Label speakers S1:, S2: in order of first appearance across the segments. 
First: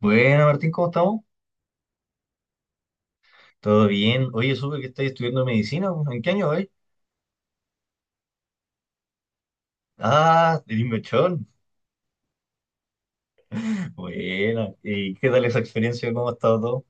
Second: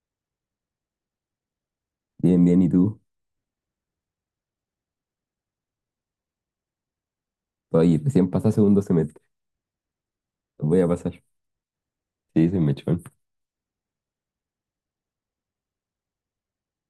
S1: Bueno, Martín, ¿cómo estamos?
S2: Bien, bien, ¿y tú?
S1: ¿Todo bien? Oye, supe que estás estudiando medicina, ¿no? ¿En qué año hoy?
S2: Oye, recién pasa segundo semestre.
S1: Ah,
S2: Lo voy
S1: eres
S2: a pasar.
S1: mechón.
S2: Sí, soy mechón.
S1: Buena. ¿Y qué tal esa experiencia? ¿Cómo ha estado todo?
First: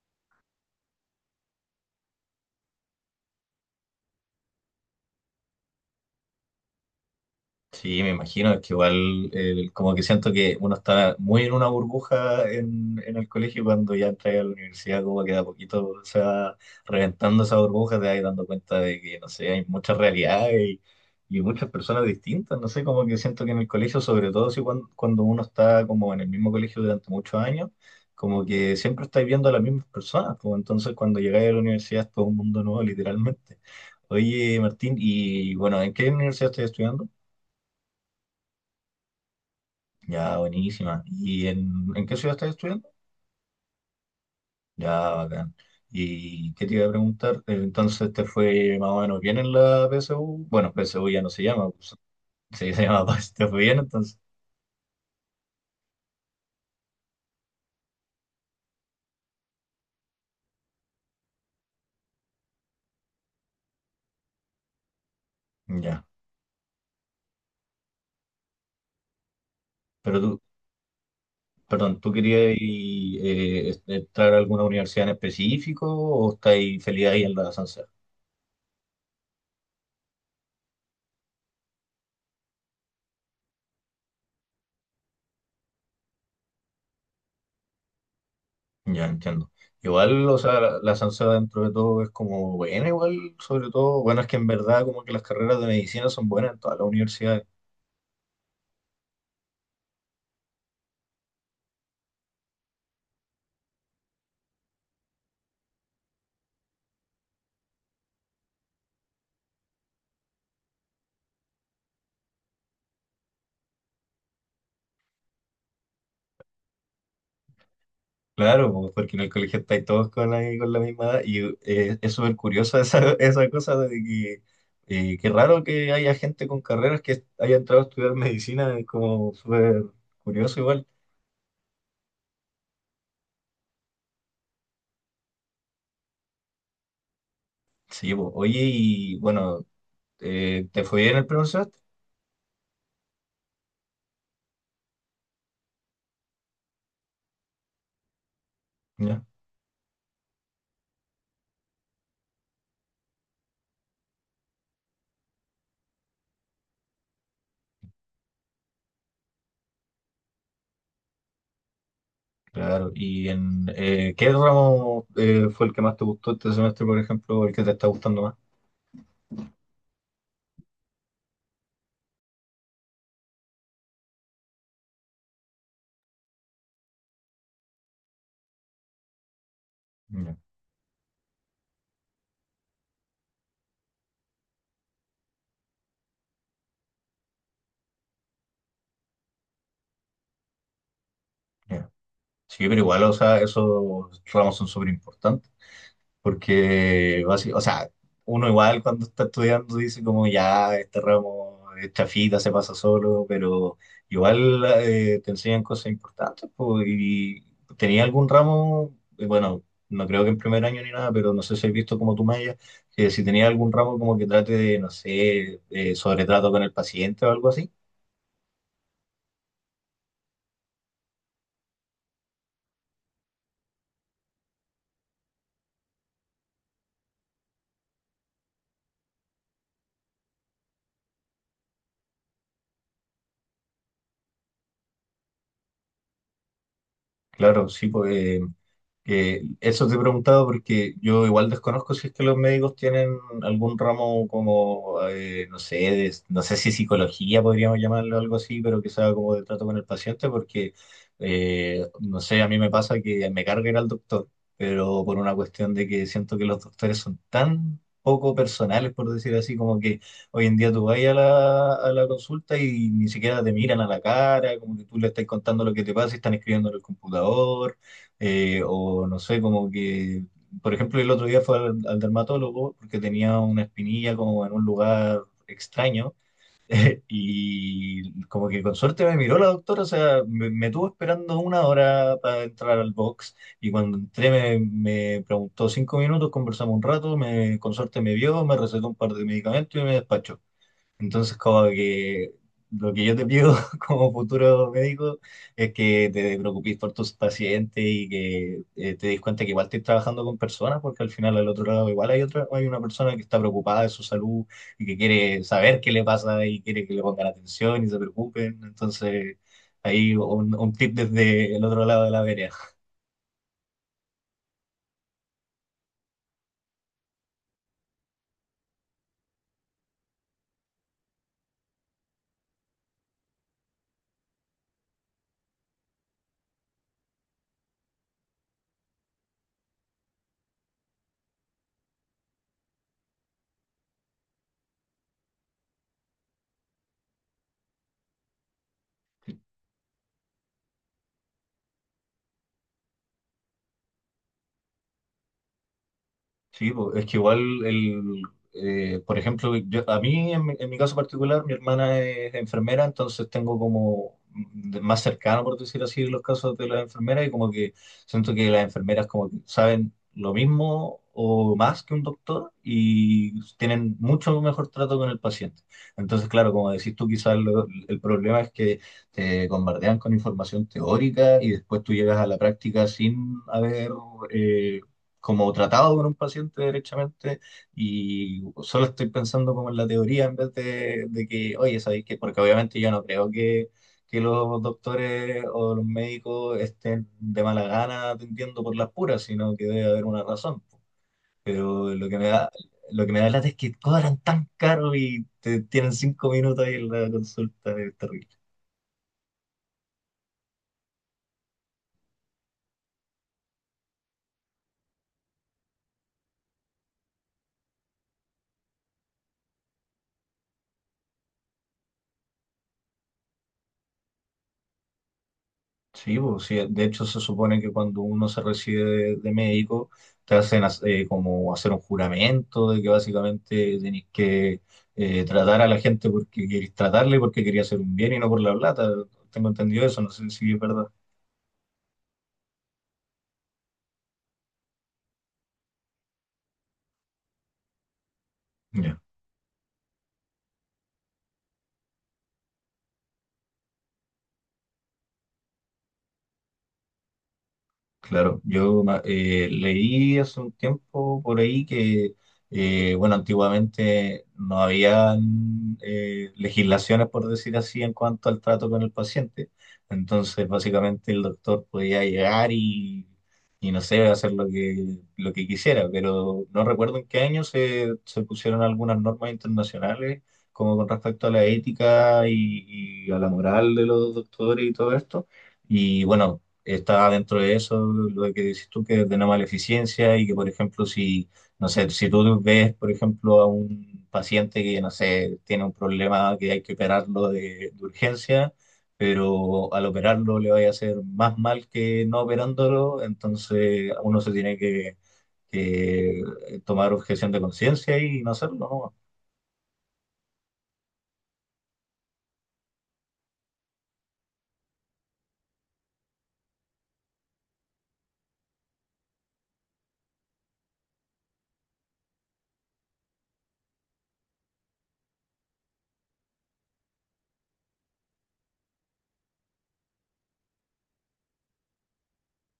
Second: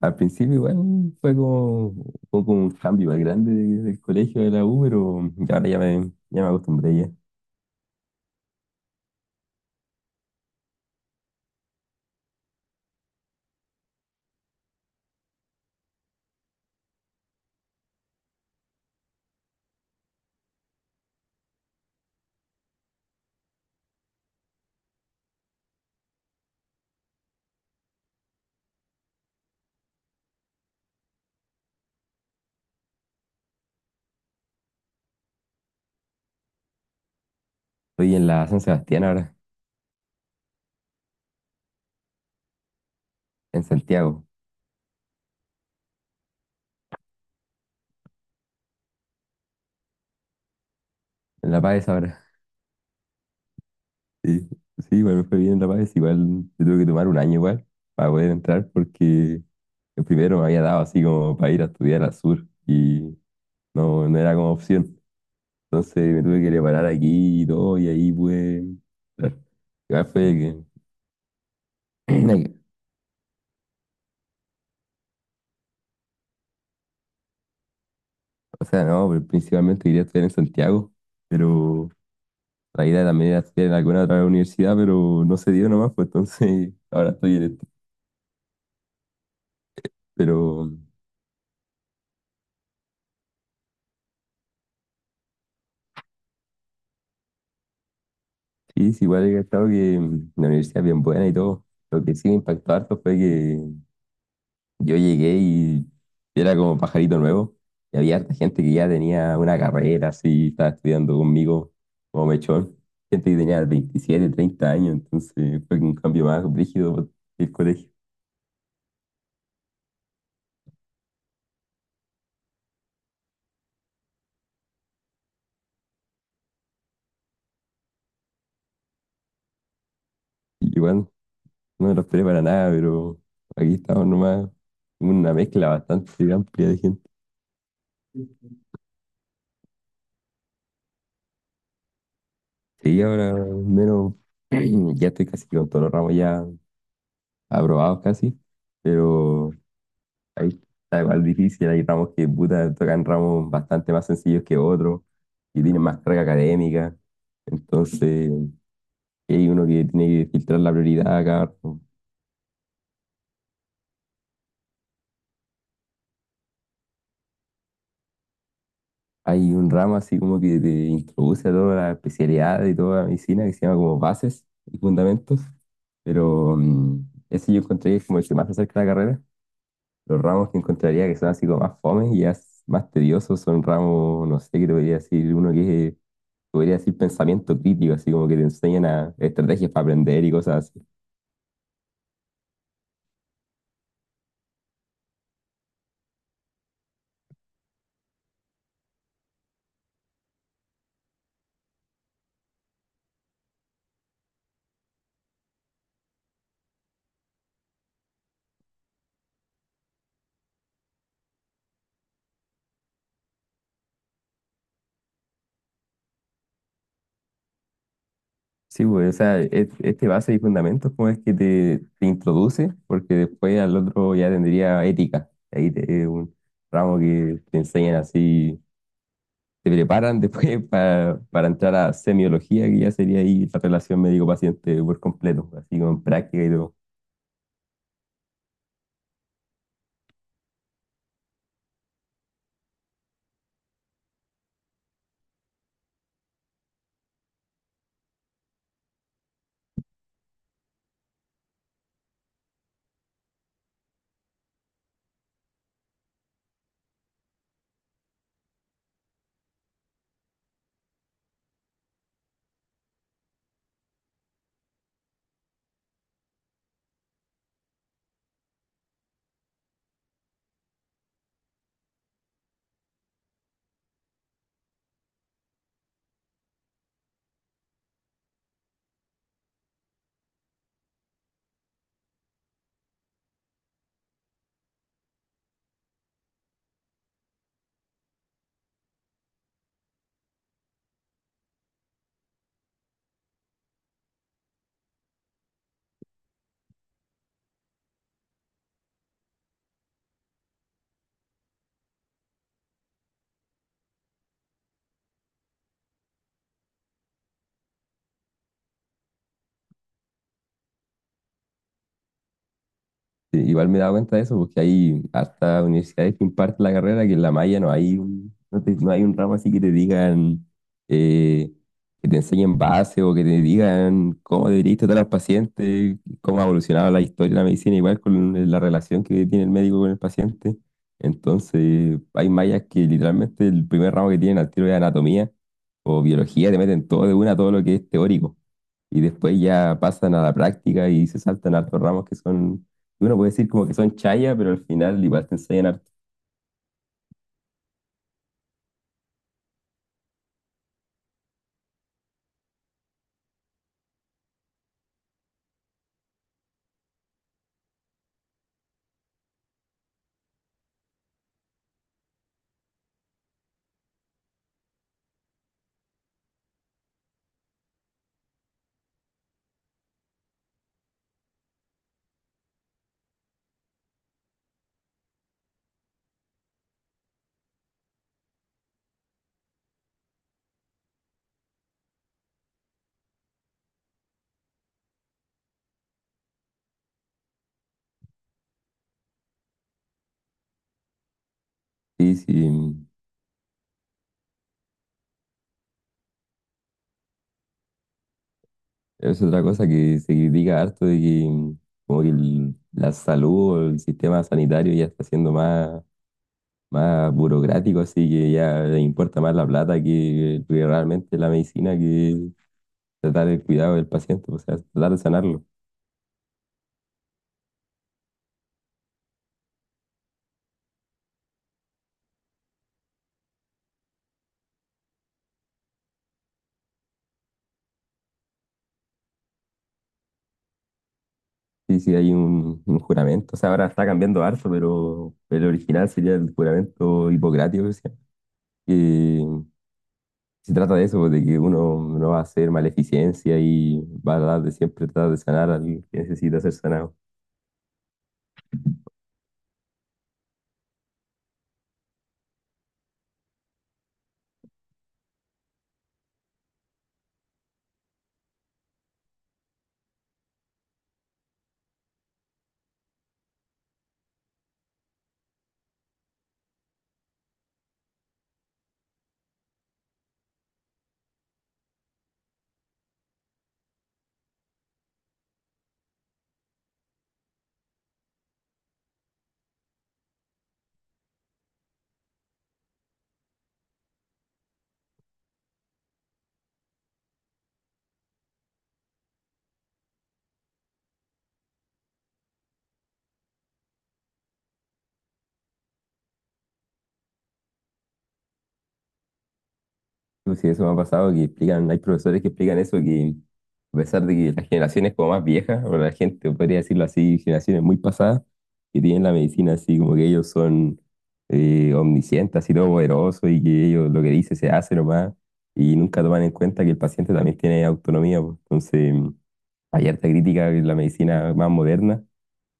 S2: Al principio igual fue como un poco un cambio más grande del colegio de la U, pero ya ahora ya me acostumbré ya.
S1: Sí, me imagino, es que igual como que siento que uno está muy en una burbuja en el colegio y cuando ya entra a la universidad, como que de a poquito se va reventando esa burbuja, te vas dando cuenta de que, no sé, hay muchas realidades y muchas personas distintas, no sé, como que siento que en el colegio, sobre todo si cuando uno está como en el mismo colegio durante muchos años, como que siempre estáis viendo a las mismas personas, como entonces cuando llegáis a la universidad es todo un mundo nuevo, literalmente. Oye, Martín, y bueno, ¿en qué universidad estás estudiando?
S2: Estoy en la San Sebastián ahora,
S1: Ya, buenísima. ¿Y en qué ciudad estás estudiando?
S2: en Santiago,
S1: Ya, bacán. ¿Y qué te iba a preguntar? Entonces, ¿te fue más o menos bien en la PSU? Bueno, PSU ya no se
S2: en La
S1: llama,
S2: Paz
S1: pues,
S2: ahora.
S1: se llama PAS, ¿te fue bien entonces?
S2: Sí, sí, igual me fue bien en La Paz, igual yo tuve que tomar un año igual para poder entrar porque el primero me había dado así como para ir a estudiar al sur y no, no era como opción.
S1: Ya.
S2: Entonces me tuve que preparar aquí y todo y ahí pude entrar. Igual
S1: Pero
S2: fue
S1: tú,
S2: que,
S1: perdón, ¿tú querías entrar a alguna universidad en específico o estáis feliz ahí en la Sansea?
S2: o sea, no, pero principalmente quería estudiar en Santiago, pero la idea también era estudiar en alguna otra universidad, pero no se dio nomás, pues entonces ahora estoy en esto.
S1: Ya, entiendo. Igual, o sea,
S2: Pero
S1: la Sansea dentro de todo es como buena, igual, sobre todo, bueno, es que en verdad como que las carreras de medicina son buenas en todas las universidades.
S2: sí, sí, igual he cachado que la universidad es bien buena y todo. Lo que sí me impactó harto fue que yo llegué y era como pajarito nuevo, y había harta gente que ya tenía una carrera, así, estaba estudiando conmigo como mechón, gente que tenía 27 30 años, entonces fue un cambio más rígido. El colegio.
S1: Claro, po, porque en el colegio estáis todos con la misma edad y es súper curiosa esa, esa cosa de que qué raro que haya gente con carreras que haya entrado a estudiar medicina, es como súper curioso igual.
S2: Igual no me lo esperé para nada, pero aquí estamos nomás. Una mezcla bastante amplia de gente.
S1: Sí, po. Oye, y bueno, ¿te fue bien el primer semestre?
S2: Sí, ahora al menos ya estoy casi con todos los ramos ya aprobados casi,
S1: Ya,
S2: pero ahí está igual difícil. Hay ramos que puta, tocan ramos bastante más sencillos que otros y tienen más carga académica. Entonces, hay uno que tiene que filtrar la prioridad a cada rato.
S1: claro. ¿Y en qué ramo fue el que más te gustó este semestre, por ejemplo, o el que te está gustando más?
S2: Hay un ramo así como que te introduce a toda la especialidad y toda la medicina que se llama como bases y fundamentos. Pero ese yo encontré que es como el que más se acerca a la carrera. Los
S1: Ya,
S2: ramos que encontraría que son así como más fomes y ya más tediosos son ramos, no sé, qué te podría decir, uno que es, podría decir pensamiento crítico, así como que te enseñan a estrategias para aprender y cosas así.
S1: ya. Sí, pero igual, o sea, esos ramos son súper importantes. Porque, o sea, uno igual cuando está estudiando dice como ya, este ramo es chafita, se pasa solo, pero igual te enseñan cosas importantes, pues. Y tenía algún ramo, bueno, no creo que en primer año ni nada, pero no sé si has visto como tú, Maya, que si tenía algún ramo como que trate de, no sé, sobretrato con el paciente o algo así.
S2: Sí, pues, o sea, este base y fundamentos como es que te introduce, porque después al otro ya tendría ética. Ahí es un ramo que te enseñan así, se preparan después para entrar a semiología, que ya sería ahí la relación médico-paciente por completo, así con práctica y todo.
S1: Claro, sí, pues. Que eso te he preguntado porque yo igual desconozco si es que los médicos tienen algún ramo como, no sé, no sé si psicología podríamos llamarlo algo así, pero que sea como de trato con el paciente, porque, no sé, a mí me pasa que me carga ir al doctor, pero por una cuestión de que siento que los doctores son tan poco personales, por decir así, como que hoy en día tú vas a la consulta y ni siquiera te miran a la cara, como que tú le estás contando lo que te pasa y están escribiendo en el computador. O no sé, como que, por ejemplo, el otro día fue al dermatólogo porque tenía una espinilla como en un lugar extraño y como que con suerte me miró la doctora, o sea, me tuvo esperando una hora para entrar al box y cuando entré me preguntó cinco minutos, conversamos un rato, me, con suerte me vio, me recetó un par de medicamentos y me despachó. Entonces, como que lo que yo te pido como futuro médico es que te preocupes por tus pacientes y que te des cuenta que igual estás trabajando con personas, porque al final al otro lado igual hay otra, hay una persona que está preocupada de su salud y que quiere saber qué le pasa y quiere que le pongan atención y se preocupen. Entonces, ahí un tip desde el otro lado de la vereda.
S2: Sí, igual me he dado cuenta de eso, porque hay hasta universidades que imparten la carrera, que en la malla no hay un, no no hay un ramo así que te digan, eh, que te enseñen base o que te digan cómo deberías tratar al paciente, cómo ha evolucionado la historia de la medicina, igual con la relación que tiene el médico con el paciente. Entonces, hay mallas que literalmente el primer ramo que tienen al tiro es anatomía o biología, te meten todo de una, todo lo que es teórico. Y después ya pasan a la práctica y se saltan hartos ramos que son, uno puede decir como que son chaya, pero al final igual te enseñan harto.
S1: Sí, po, es que igual, el, por ejemplo, yo- a mí, en, mi caso particular, mi hermana es enfermera, entonces tengo como más cercano, por decir así, los casos de las enfermeras y como que siento que las enfermeras como que saben lo mismo o más que un doctor y tienen mucho mejor trato con el paciente. Entonces, claro, como decís tú, quizás el problema es que te bombardean con información teórica y después tú llegas a la práctica sin haber... eh, como tratado con un paciente derechamente y solo estoy pensando como en la teoría en vez de que, oye, ¿sabéis qué? Porque obviamente yo no creo que los doctores o los médicos estén de mala gana atendiendo por las puras, sino que debe haber una razón. Pero lo
S2: Sí,
S1: que me
S2: sí,
S1: da, lo que me da lata es que cobran tan caro y te tienen cinco minutos ahí en la consulta, es terrible.
S2: es otra cosa que se critica harto de que como que la salud o el sistema sanitario ya está siendo más, más burocrático, así que ya le importa más la plata que realmente la medicina, que tratar el cuidado del paciente, o sea, tratar de sanarlo.
S1: Sí, pues, sí, de hecho se supone que cuando uno se recibe de médico te hacen como hacer un juramento de que básicamente tenés que tratar a la gente porque querés tratarle, porque quería hacer un bien y no por la plata. Tengo entendido eso, no sé si es verdad.
S2: Sí, sí, hay un juramento. O sea, ahora está cambiando harto, pero el original sería el juramento hipocrático, que se llama. Que
S1: Ya.
S2: se trata de eso, pues, de que uno no va a hacer maleficencia y va a dar de siempre tratar de sanar al que necesita ser sanado.
S1: Claro, yo leí hace un tiempo por ahí que, bueno, antiguamente no habían legislaciones, por decir así, en cuanto al trato con el paciente. Entonces, básicamente el doctor podía llegar y no sé, hacer lo que quisiera, pero no recuerdo en qué año se pusieron algunas normas internacionales, como con respecto a la ética y a la moral de los doctores y todo esto. Y bueno, está dentro de eso lo que dices tú, que es de eficiencia y que, por ejemplo, si, no sé, si tú ves, por ejemplo, a un paciente que, no sé, tiene un problema que hay que operarlo de urgencia, pero al operarlo le vaya a hacer más mal que no operándolo, entonces uno se tiene que tomar objeción de conciencia y no hacerlo, ¿no?
S2: Pues sí, eso me ha pasado, que explican, hay profesores que explican eso, que a pesar de que las generaciones como más viejas, o la gente, podría decirlo así, generaciones muy pasadas, que tienen la medicina así, como que ellos son omniscientes, así todo poderoso, y que ellos lo que dice se hace nomás, y nunca toman en cuenta que el paciente también tiene autonomía, pues. Entonces, hay harta crítica de la medicina más moderna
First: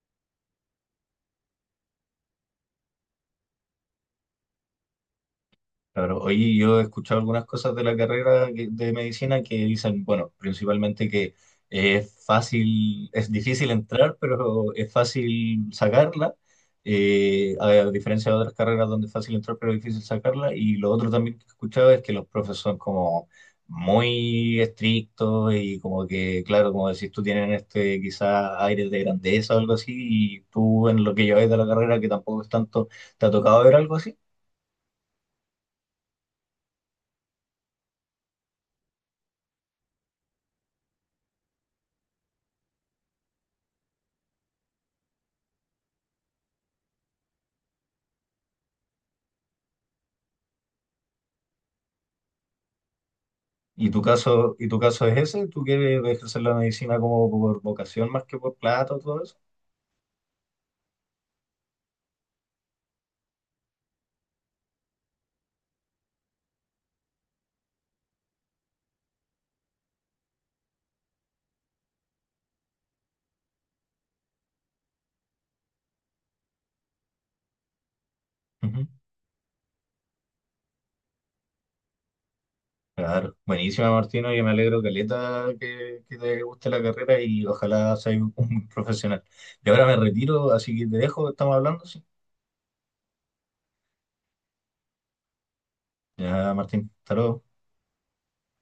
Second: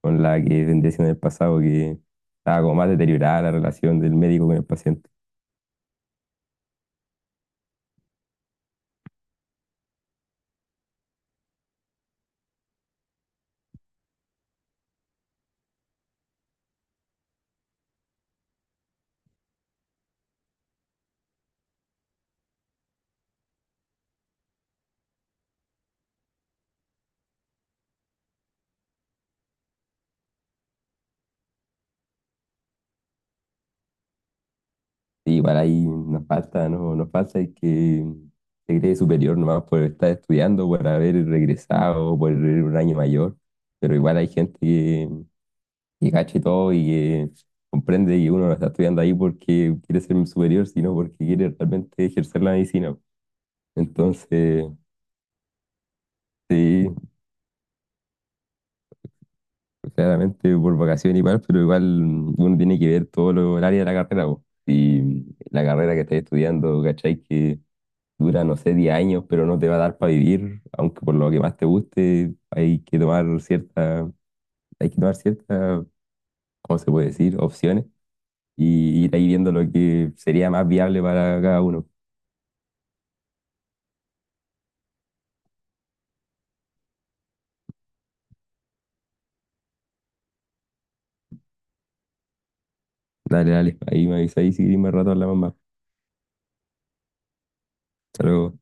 S2: con la que vendría siendo en el pasado, que estaba como más deteriorada la relación del médico con el paciente.
S1: Claro, oye, yo he escuchado algunas cosas de la carrera de medicina que dicen, bueno, principalmente que es fácil, es difícil entrar, pero es fácil sacarla, a diferencia de otras carreras donde es fácil entrar, pero es difícil sacarla. Y lo otro también que he escuchado es que los profes son como muy estrictos y como que, claro, como decís tú, tienen este quizá aire de grandeza o algo así, y tú en lo que lleváis de la carrera, que tampoco es tanto, ¿te ha tocado ver algo así?
S2: Sí, igual ahí nos falta, ¿no? Nos falta el que se cree superior nomás por estar estudiando, por haber regresado, por ir un año mayor. Pero igual hay gente que cacha y todo y que comprende que uno no está estudiando ahí porque quiere ser un superior, sino porque quiere realmente ejercer la medicina. Entonces,
S1: Y tu caso es ese? ¿Tú quieres ejercer la
S2: sí,
S1: medicina como por vocación más que por plata o todo eso?
S2: claramente por vocación igual, pero igual uno tiene que ver todo lo, el área de la carrera, po. Y la carrera que estás estudiando, ¿cachai? Que dura, no sé, 10 años, pero no te va a dar para vivir, aunque por lo que más te guste, hay que tomar cierta, hay que tomar ciertas, ¿cómo se puede decir? Opciones
S1: Ujú.
S2: y ir ahí viendo lo que sería más viable para cada uno.
S1: Claro, buenísima Martino, yo me alegro caleta que te guste la carrera y ojalá seas un un profesional. Y ahora me retiro, así que te dejo, estamos hablando, sí.
S2: Dale, dale, ahí me avisáis si queréis más rato hablamos más.
S1: Ya, Martín, hasta luego.
S2: Hasta luego.